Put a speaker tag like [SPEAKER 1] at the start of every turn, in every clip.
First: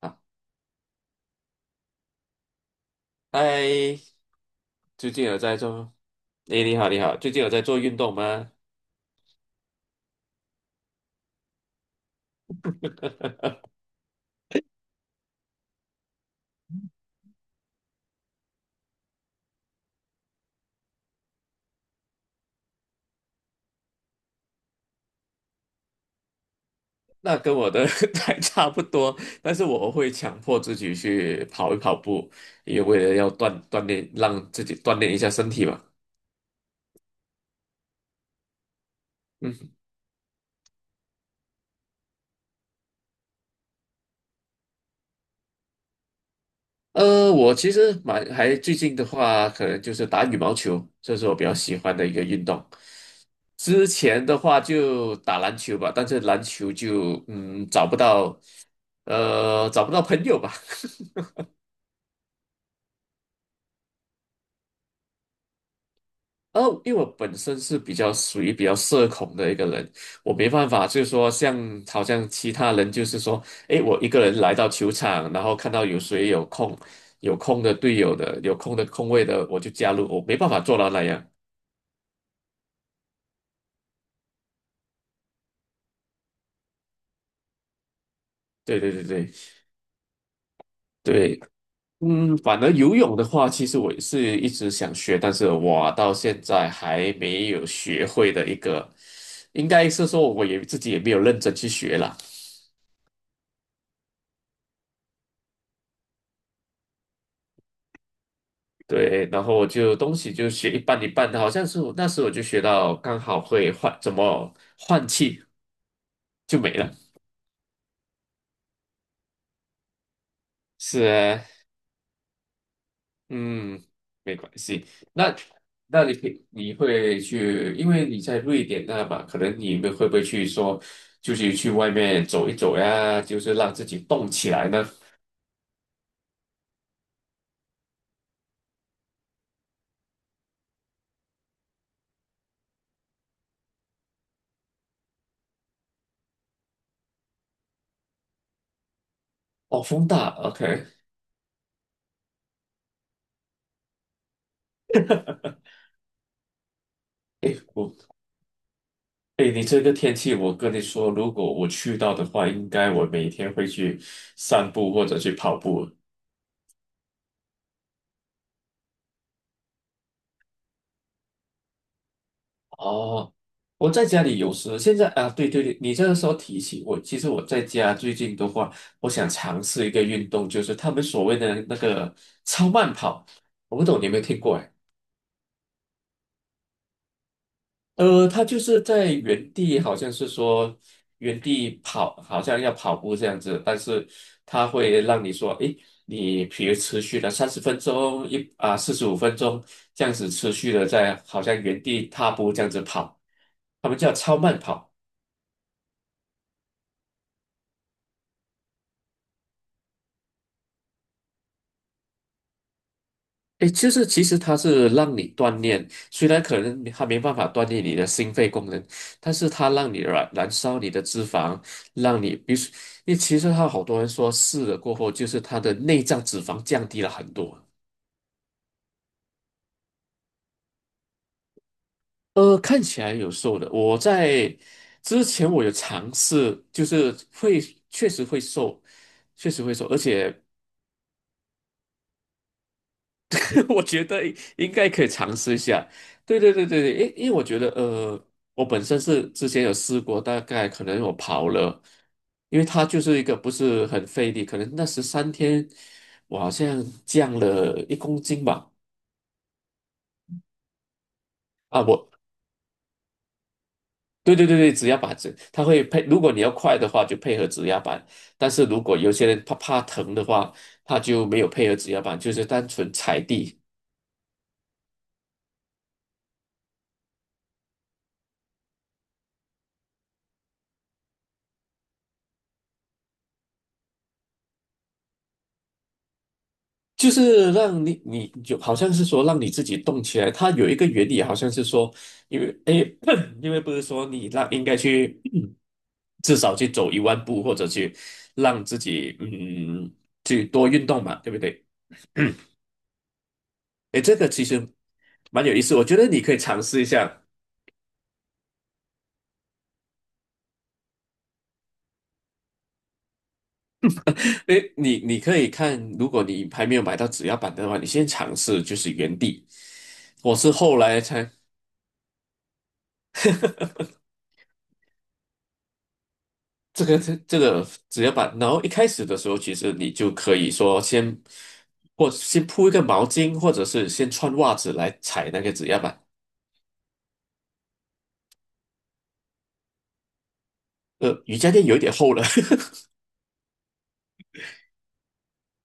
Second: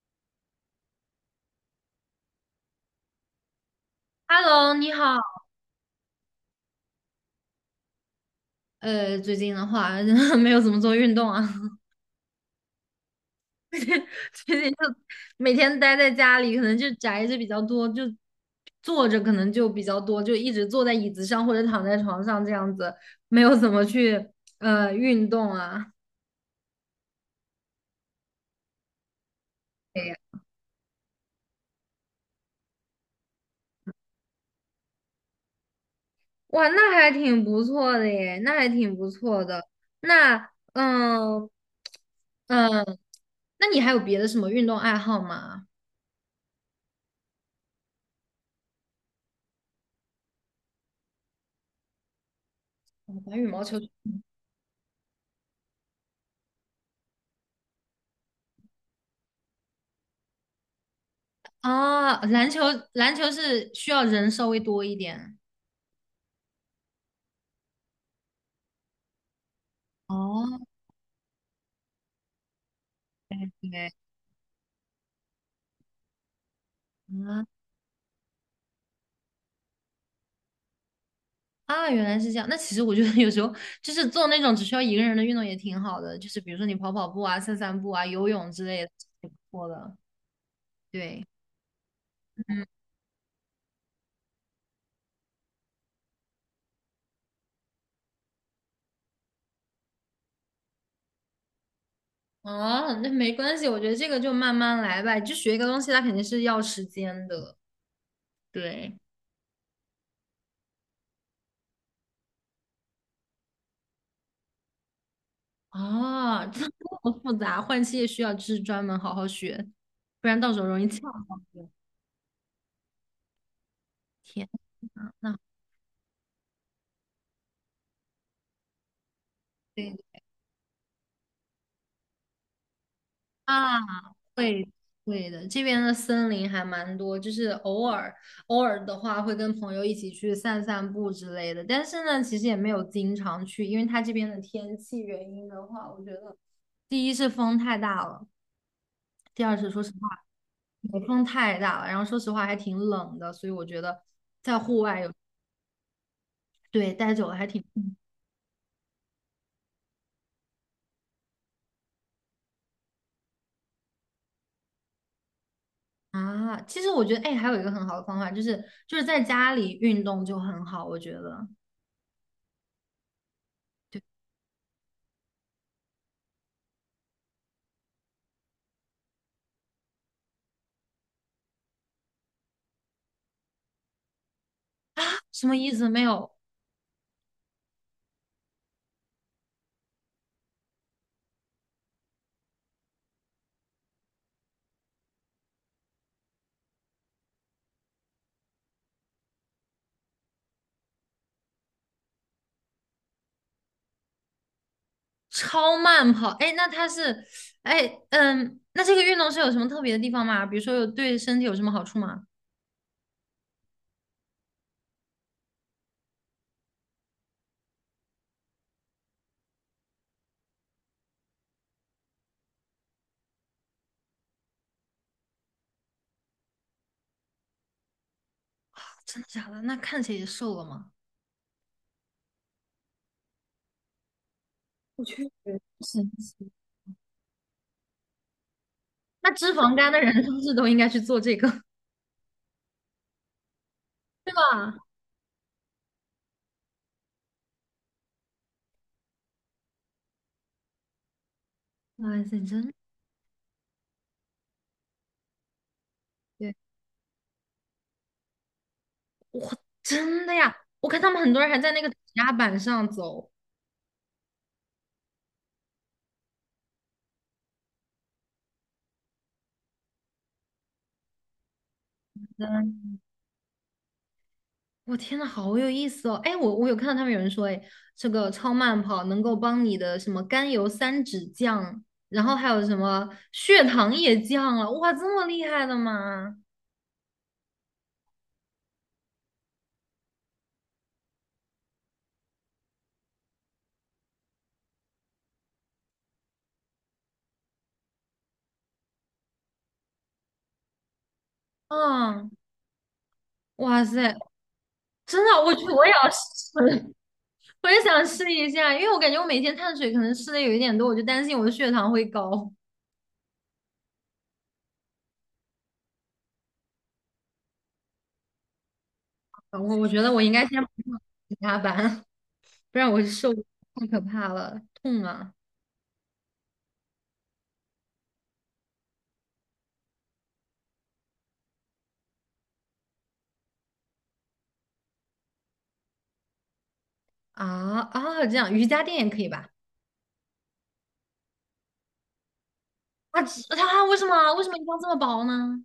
[SPEAKER 1] 啊，嗨，
[SPEAKER 2] Hello，你
[SPEAKER 1] 最近有
[SPEAKER 2] 好。
[SPEAKER 1] 在做？诶，你好，你好，最近有在做运动吗？
[SPEAKER 2] 最近的话 没有怎么做运动啊，
[SPEAKER 1] 呃
[SPEAKER 2] 最近就每天待在家里，可能就宅着比较多，就坐着可能就比较多，就一直坐在椅子上或者躺在床上这样子，没有怎么去运动啊。
[SPEAKER 1] 那跟我的 还差不多，但是我
[SPEAKER 2] 哎
[SPEAKER 1] 会
[SPEAKER 2] 呀
[SPEAKER 1] 强迫自己去跑一跑步，也为了要锻炼，让自己锻炼一下身体嘛。
[SPEAKER 2] 哇，那还挺不错的耶，那还挺不错的。
[SPEAKER 1] 嗯。
[SPEAKER 2] 那嗯嗯，那你还有别的什么运动爱好吗？
[SPEAKER 1] 我其实蛮还最近的话，可能就是打羽毛球，这是我比较喜欢的一个运动。
[SPEAKER 2] 哦打羽毛球。
[SPEAKER 1] 之前的话就打篮球吧，但是篮球就找不到，找不到朋友吧。
[SPEAKER 2] 啊，篮球是需要人稍微多一点。
[SPEAKER 1] 哦，因为我本身是比较属于比较社恐的一个人，我没
[SPEAKER 2] 哦，
[SPEAKER 1] 办法，就是说像好像其他人，就是说，诶，我
[SPEAKER 2] 对
[SPEAKER 1] 一个人来到球场，然后看到有谁有空，有
[SPEAKER 2] 啊
[SPEAKER 1] 空的队友的，有空的空位的，我就加入，我没办法做到那样。
[SPEAKER 2] 啊，原来是这样。那其实我觉得有时候就是做那种只需要一个人的运动也挺好的，就是比如说你跑跑步啊、散散步啊、游泳之
[SPEAKER 1] 对
[SPEAKER 2] 类的，
[SPEAKER 1] 对对
[SPEAKER 2] 挺
[SPEAKER 1] 对
[SPEAKER 2] 不错的。对，
[SPEAKER 1] 对。嗯，反
[SPEAKER 2] 嗯，
[SPEAKER 1] 而游泳的话，其实我是一直想学，但是我到现在还没有学会的一个，应该是说我也自己也没有认真去学啦。
[SPEAKER 2] 哦，那没关系，我觉得这个就慢慢来吧。就学一个东西，它肯定是要时间的。对，
[SPEAKER 1] 对，然后我就东西就学一半一半的，好像是我那时我就学到刚好会换怎么换气
[SPEAKER 2] 哦，
[SPEAKER 1] 就
[SPEAKER 2] 这
[SPEAKER 1] 没了。
[SPEAKER 2] 么复杂，换气也需要就是专门好好学，不然到时候容易翘
[SPEAKER 1] 是
[SPEAKER 2] 上
[SPEAKER 1] 啊。
[SPEAKER 2] 去。
[SPEAKER 1] 嗯，没
[SPEAKER 2] 天
[SPEAKER 1] 关系。
[SPEAKER 2] 呐，
[SPEAKER 1] 那
[SPEAKER 2] 那
[SPEAKER 1] 那你会去，因为你在瑞典那嘛，可能你们会
[SPEAKER 2] 对。
[SPEAKER 1] 不会去说，就是去外面走一走呀，就是让
[SPEAKER 2] 啊，
[SPEAKER 1] 自己动起
[SPEAKER 2] 会
[SPEAKER 1] 来呢？
[SPEAKER 2] 会的，这边的森林还蛮多，就是偶尔的话会跟朋友一起去散散步之类的，但是呢，其实也没有经常去，因为它这边的天气原因的话，我觉得第一是风太大了，第二是说
[SPEAKER 1] 哦，
[SPEAKER 2] 实
[SPEAKER 1] 风
[SPEAKER 2] 话
[SPEAKER 1] 大，OK。
[SPEAKER 2] 北风太大了，然后说实话还挺冷的，所以我觉得在户外有对待久了还
[SPEAKER 1] 诶，
[SPEAKER 2] 挺
[SPEAKER 1] 我诶，你这个天气，我跟你说，如果我去到的话，应该我每天会去散步或者去跑步。
[SPEAKER 2] 啊。其实我觉得哎，还有一个很好的方法就是在家里运动就很好，我觉得
[SPEAKER 1] 哦，我
[SPEAKER 2] 对
[SPEAKER 1] 在家里有时现在啊，对对对，你这个时候提起我，其实我在家最近的话，我想尝试一个运动，就是他们所谓的那个超慢跑，我不懂你有没有听过哎？
[SPEAKER 2] 什么意思没有？
[SPEAKER 1] 他就是在原地，好像是说原地跑，好像要跑步这样子，但是他会让你说，诶，你比如持续了三十分钟，四十五分钟这样子持续的在好像原地踏步这样子跑，他们叫超慢跑。
[SPEAKER 2] 超慢跑，哎，那它是，哎，嗯，那这个运动是有什么特别的地方吗？比如说有对身体有什么好处吗？
[SPEAKER 1] 诶，就是其实它是让你锻炼，虽然可能它没办法锻炼你的心肺功能，但是它让你燃烧你的脂肪，让你，比如说，因为其实它好多人说试了过后，就是它的内脏脂肪降低了很多。
[SPEAKER 2] 真的假的？那看起来也瘦了吗？
[SPEAKER 1] 看起来有瘦的，
[SPEAKER 2] 我
[SPEAKER 1] 之
[SPEAKER 2] 去，
[SPEAKER 1] 前我有
[SPEAKER 2] 神
[SPEAKER 1] 尝
[SPEAKER 2] 奇。
[SPEAKER 1] 试，就是会确实会瘦，
[SPEAKER 2] 那
[SPEAKER 1] 确
[SPEAKER 2] 脂
[SPEAKER 1] 实会
[SPEAKER 2] 肪
[SPEAKER 1] 瘦，
[SPEAKER 2] 肝
[SPEAKER 1] 而
[SPEAKER 2] 的人是
[SPEAKER 1] 且。
[SPEAKER 2] 不是都应该去做这个，
[SPEAKER 1] 我觉得
[SPEAKER 2] 对
[SPEAKER 1] 应应
[SPEAKER 2] 吧？
[SPEAKER 1] 该可以尝试一下。对对对对对，因为我觉得我本身是之前有试过，大概可能我跑了，
[SPEAKER 2] 哇塞，
[SPEAKER 1] 因为
[SPEAKER 2] 真
[SPEAKER 1] 它就是一个不是很费力，可能那13天我好
[SPEAKER 2] 对，
[SPEAKER 1] 像降了1公斤吧。
[SPEAKER 2] 真的呀！我看他们很多人还在那
[SPEAKER 1] 啊，
[SPEAKER 2] 个指压板上走。
[SPEAKER 1] 对对对对，指压板子，它会配，如果你要快的话就配合指压板，但是如果有些人怕疼的话，他就没有配合指压板，就是单纯踩地。
[SPEAKER 2] 我天呐，好有意思哦！哎，我有看到他们有人说，哎，这个超慢跑能够帮你的什么甘油三酯降，然后还有什么血糖也降了，哇，这么厉害的吗？
[SPEAKER 1] 就是让你，你就好像是说让你自己动起来。它有一个原理，好像是说，因为诶，因为不是说你让应该去，至少去走1万步，或者去让自己去多运动嘛，对不对？
[SPEAKER 2] 啊，哇
[SPEAKER 1] 诶，
[SPEAKER 2] 塞，
[SPEAKER 1] 这个其实
[SPEAKER 2] 真的，
[SPEAKER 1] 蛮有
[SPEAKER 2] 我
[SPEAKER 1] 意
[SPEAKER 2] 去，
[SPEAKER 1] 思，我
[SPEAKER 2] 我也
[SPEAKER 1] 觉得
[SPEAKER 2] 要
[SPEAKER 1] 你可以
[SPEAKER 2] 试
[SPEAKER 1] 尝试一下。
[SPEAKER 2] 我也想试一下，因为我感觉我每天碳水可能吃的有一点多，我就担心我的血糖会高，
[SPEAKER 1] 诶，你可以看，如果你还没有买到指压板的话，你先尝试就是原地。
[SPEAKER 2] 嗯我觉得我应
[SPEAKER 1] 我
[SPEAKER 2] 该
[SPEAKER 1] 是
[SPEAKER 2] 先不
[SPEAKER 1] 后
[SPEAKER 2] 上
[SPEAKER 1] 来才
[SPEAKER 2] 加班，不然我瘦太可怕了，痛啊
[SPEAKER 1] 这个只压板，然后一开始的时候，其实你就可以说先，或先铺一个毛巾，或者是先穿袜子来踩那个指压板。
[SPEAKER 2] 啊啊！这样瑜伽垫也可以吧？
[SPEAKER 1] 瑜伽垫有一点厚了，
[SPEAKER 2] 啊，其它为什么一定要这么薄呢？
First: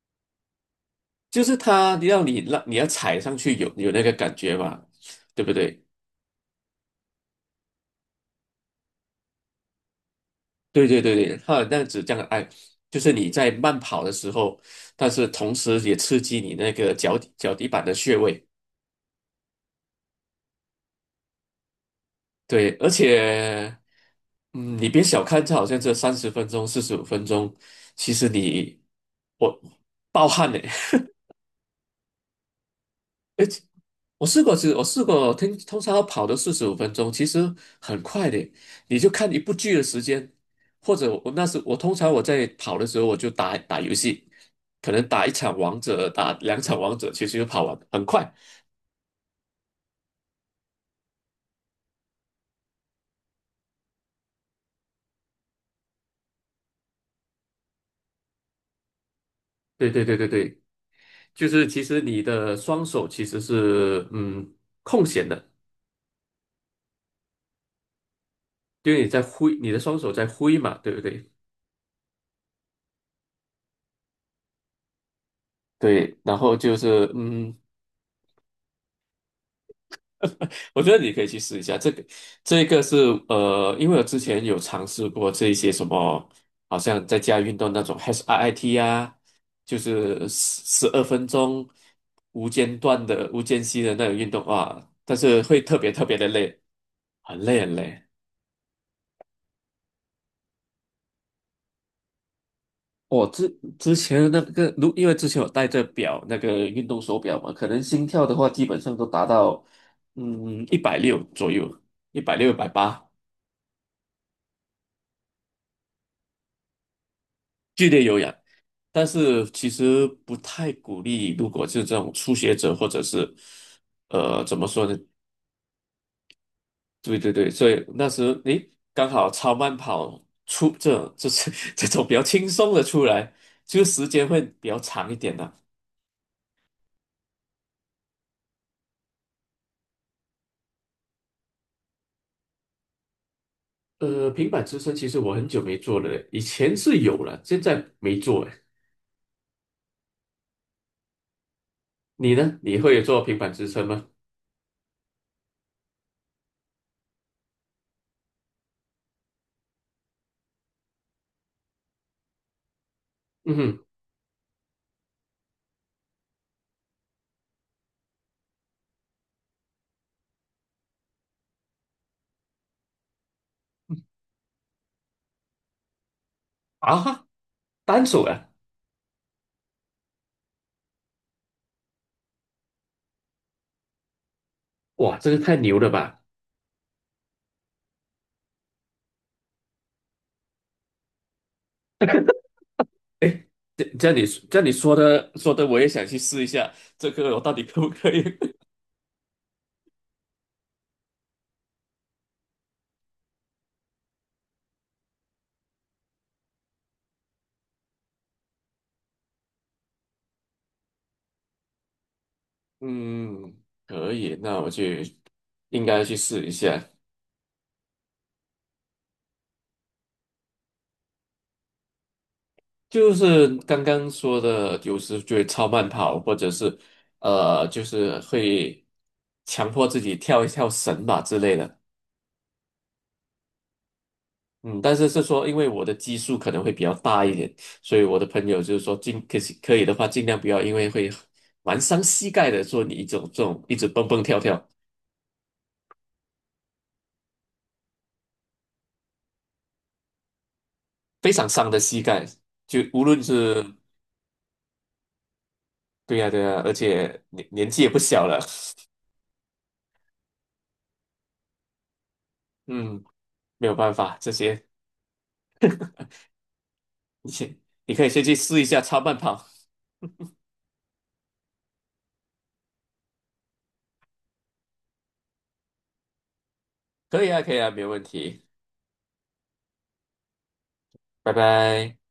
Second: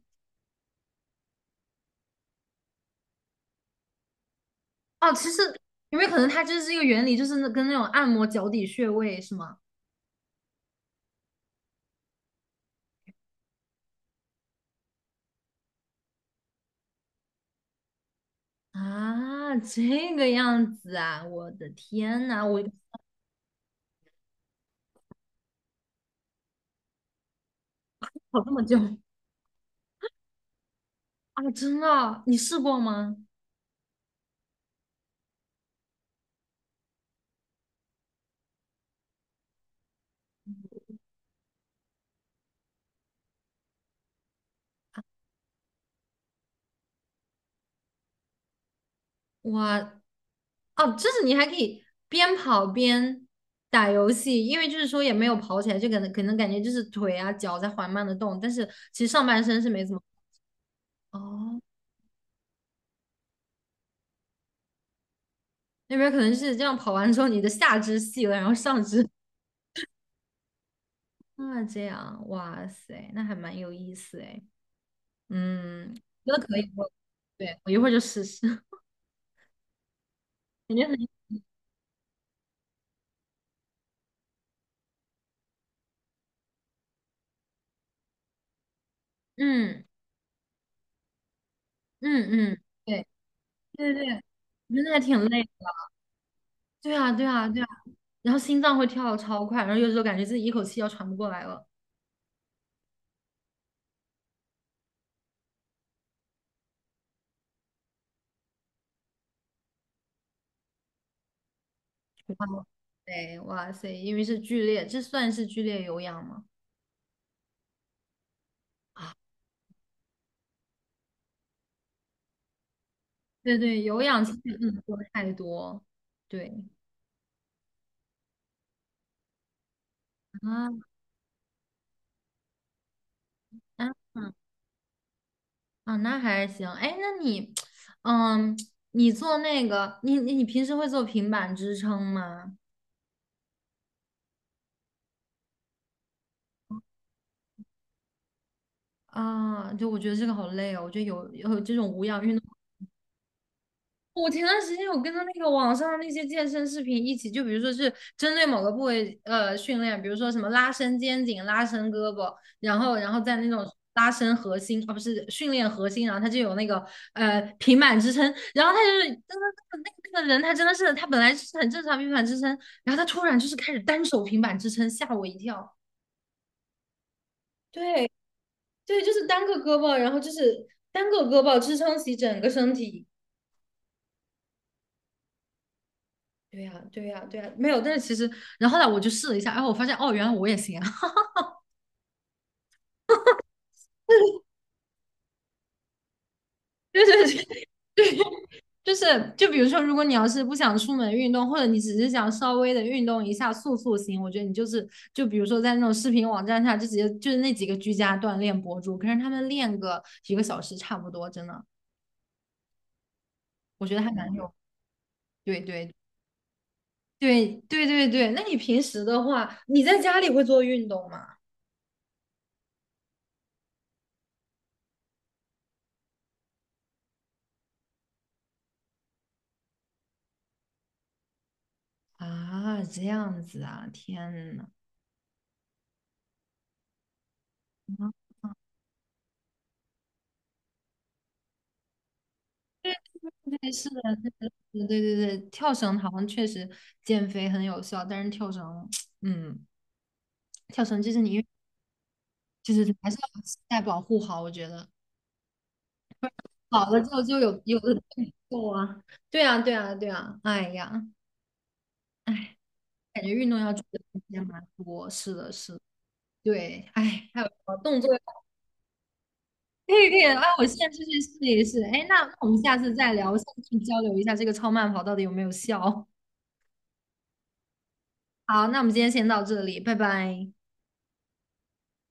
[SPEAKER 1] 就是它让你要踩上去有那个感觉嘛，
[SPEAKER 2] 哦，其实
[SPEAKER 1] 对不对？
[SPEAKER 2] 有没有可能它就是这个原理，就是那跟那种按摩脚底穴位是吗？
[SPEAKER 1] 对对对对，它那样子这样哎，就是你在慢跑的时候，但是同时也刺激你那个脚底板的穴位。
[SPEAKER 2] 啊，这个样子啊，我的天呐，我
[SPEAKER 1] 对，而 且，嗯，你别小看这好像这三十分钟、四十五分钟，其实
[SPEAKER 2] 跑这么久
[SPEAKER 1] 我暴汗的。
[SPEAKER 2] 啊，真的，你试过吗？
[SPEAKER 1] 我试过，其实我试过，通常要跑到四十五分钟，其实很快的。你就看一部剧的时间，或者我那时我通常我在跑的时候，我就打打游戏，可能打一场王者，打两场王者，其实就跑完，很快。
[SPEAKER 2] 哇，哦，就是你还可以边跑边打游戏，因为就是说也没有跑起来，就可能感觉就是腿啊脚在缓慢的动，但是其实上半身是没
[SPEAKER 1] 对
[SPEAKER 2] 怎么。
[SPEAKER 1] 对对对对，就
[SPEAKER 2] 哦，
[SPEAKER 1] 是其实你的双手其实是空闲的。
[SPEAKER 2] 那边可能是这样跑完之后，你的下肢细了，然后上
[SPEAKER 1] 因为
[SPEAKER 2] 肢
[SPEAKER 1] 你在挥，你的双手在挥嘛，对不对？
[SPEAKER 2] 啊，这样，哇塞，那还蛮有意思哎。嗯，
[SPEAKER 1] 对，
[SPEAKER 2] 觉
[SPEAKER 1] 然
[SPEAKER 2] 得可
[SPEAKER 1] 后
[SPEAKER 2] 以，
[SPEAKER 1] 就
[SPEAKER 2] 我
[SPEAKER 1] 是。嗯，
[SPEAKER 2] 对我一会儿就试试，感
[SPEAKER 1] 我
[SPEAKER 2] 觉
[SPEAKER 1] 觉
[SPEAKER 2] 很，
[SPEAKER 1] 得你可以去试一下这个，这个是因为我之前有尝试过这一些什么，好像在家运动那种 HIIT 啊，就
[SPEAKER 2] 嗯
[SPEAKER 1] 是12分钟
[SPEAKER 2] 嗯
[SPEAKER 1] 无
[SPEAKER 2] 嗯，
[SPEAKER 1] 间断
[SPEAKER 2] 对
[SPEAKER 1] 的、无间隙
[SPEAKER 2] 对
[SPEAKER 1] 的
[SPEAKER 2] 对
[SPEAKER 1] 那
[SPEAKER 2] 对，
[SPEAKER 1] 种运动
[SPEAKER 2] 我觉
[SPEAKER 1] 啊，
[SPEAKER 2] 得还
[SPEAKER 1] 但
[SPEAKER 2] 挺
[SPEAKER 1] 是
[SPEAKER 2] 累的。
[SPEAKER 1] 会特别特别的累，
[SPEAKER 2] 对啊对
[SPEAKER 1] 很
[SPEAKER 2] 啊对
[SPEAKER 1] 累
[SPEAKER 2] 啊，
[SPEAKER 1] 很累。
[SPEAKER 2] 然后心脏会跳的超快，然后有时候感觉自己一口气要喘不过来了。
[SPEAKER 1] 我之之前那个，因为之前我戴着表，那个运动手表嘛，可能心跳的话，基本上都达到一百六左右，一
[SPEAKER 2] 哇
[SPEAKER 1] 百六、180，
[SPEAKER 2] 塞哇塞，因为是剧烈，这算是剧烈有氧吗？
[SPEAKER 1] 剧烈有氧。
[SPEAKER 2] 啊，
[SPEAKER 1] 但是其实不太鼓励，如果是这种初学者或者是
[SPEAKER 2] 对对，有氧其实
[SPEAKER 1] 怎么说
[SPEAKER 2] 不能做
[SPEAKER 1] 呢？
[SPEAKER 2] 太多。对
[SPEAKER 1] 对对对，所以那时诶刚好超慢跑出
[SPEAKER 2] 啊
[SPEAKER 1] 这是 这种比较轻松的出来，就
[SPEAKER 2] 啊。
[SPEAKER 1] 时间会比较长一点的。
[SPEAKER 2] 啊，那还行。哎，那你，嗯，你做那个，你平时会做平板支撑吗？
[SPEAKER 1] 平板支撑其实我很久没做了嘞以前是有了，现在没做哎。
[SPEAKER 2] 啊，就我觉得这个好累哦。我觉得有这种无氧
[SPEAKER 1] 你
[SPEAKER 2] 运动。
[SPEAKER 1] 呢？你会做平板支撑吗？
[SPEAKER 2] 我前段时间有跟着那个网上那些健身视频一起，就比如说是针对某个部位训练，比如说什么拉伸肩颈、拉伸胳膊，然后再那
[SPEAKER 1] 嗯
[SPEAKER 2] 种
[SPEAKER 1] 哼。
[SPEAKER 2] 拉伸核心，啊不是训练核心，然后他就有那个平板支撑，然后他就是真的那个那个人他真的是他本来是很正常平板支撑，然后他突然就是开始单手平板支撑，吓我一跳。
[SPEAKER 1] 啊哈。单
[SPEAKER 2] 对
[SPEAKER 1] 手啊，
[SPEAKER 2] 对，就是单个胳膊，然后就是单个胳膊支撑起整个身体。
[SPEAKER 1] 哇，这个太牛了吧！
[SPEAKER 2] 对呀，对呀，对呀，没有。但是其实，然后后来我就试了一下，然后我发现，哦，原来我也行啊。
[SPEAKER 1] 哎，这样你这样你说的，我也想去试一下，
[SPEAKER 2] 对
[SPEAKER 1] 这个我
[SPEAKER 2] 对
[SPEAKER 1] 到底
[SPEAKER 2] 对，
[SPEAKER 1] 可不可以？
[SPEAKER 2] 就是，就比如说，如果你要是不想出门运动，或者你只是想稍微的运动一下塑塑形，我觉得你就是就比如说在那种视频网站上，就直接就是那几个居家锻炼博主，可是他们练个几个小时差不多，真的，
[SPEAKER 1] 嗯，
[SPEAKER 2] 我觉得还
[SPEAKER 1] 可
[SPEAKER 2] 蛮
[SPEAKER 1] 以，
[SPEAKER 2] 有。
[SPEAKER 1] 那
[SPEAKER 2] 对
[SPEAKER 1] 应
[SPEAKER 2] 对
[SPEAKER 1] 该去试一下。
[SPEAKER 2] 对对对对。那你平时的话，你在家里会做运动吗？
[SPEAKER 1] 就是刚刚说的，有时就会超慢跑，或者是就是会强迫自己跳一跳绳吧之类的。
[SPEAKER 2] 啊，这样子啊，天呐。
[SPEAKER 1] 嗯，但是是说，因为我的基数可能会比较大一点，所以我的
[SPEAKER 2] 啊
[SPEAKER 1] 朋友就是说尽可以的话，尽量不要，因为会蛮伤膝盖的。做你一种这种
[SPEAKER 2] 对，
[SPEAKER 1] 一直
[SPEAKER 2] 是的，
[SPEAKER 1] 蹦
[SPEAKER 2] 是的
[SPEAKER 1] 蹦
[SPEAKER 2] 是
[SPEAKER 1] 跳跳，
[SPEAKER 2] 的对对对，跳绳好像确实减肥很有效，但是跳绳，嗯，跳绳就是
[SPEAKER 1] 非
[SPEAKER 2] 你运
[SPEAKER 1] 常伤的膝盖。
[SPEAKER 2] 就
[SPEAKER 1] 就
[SPEAKER 2] 是
[SPEAKER 1] 无
[SPEAKER 2] 还是
[SPEAKER 1] 论
[SPEAKER 2] 要膝
[SPEAKER 1] 是
[SPEAKER 2] 盖保护好，我觉得
[SPEAKER 1] 对呀、对呀、而
[SPEAKER 2] 老了之后
[SPEAKER 1] 且
[SPEAKER 2] 就有
[SPEAKER 1] 年
[SPEAKER 2] 有
[SPEAKER 1] 纪也
[SPEAKER 2] 的
[SPEAKER 1] 不小
[SPEAKER 2] 动
[SPEAKER 1] 了，
[SPEAKER 2] 作啊，对啊，对啊，对啊，哎呀，哎，
[SPEAKER 1] 嗯，
[SPEAKER 2] 感觉运动
[SPEAKER 1] 没
[SPEAKER 2] 要
[SPEAKER 1] 有
[SPEAKER 2] 注
[SPEAKER 1] 办
[SPEAKER 2] 意的
[SPEAKER 1] 法，
[SPEAKER 2] 东
[SPEAKER 1] 这
[SPEAKER 2] 西还
[SPEAKER 1] 些
[SPEAKER 2] 蛮多，是的，是的，对，哎，
[SPEAKER 1] 你
[SPEAKER 2] 还有什
[SPEAKER 1] 先
[SPEAKER 2] 么
[SPEAKER 1] 你
[SPEAKER 2] 动
[SPEAKER 1] 可以
[SPEAKER 2] 作
[SPEAKER 1] 先去
[SPEAKER 2] 要
[SPEAKER 1] 试一下超慢跑，
[SPEAKER 2] 可以可以，哎，我现在就去试一试，哎，那那我们下次再聊，下次去交流一下这个超慢跑到底有没有效。
[SPEAKER 1] 可以啊可以啊，没有问题，
[SPEAKER 2] 好，那我们今天先到这里，拜拜。
[SPEAKER 1] 拜拜。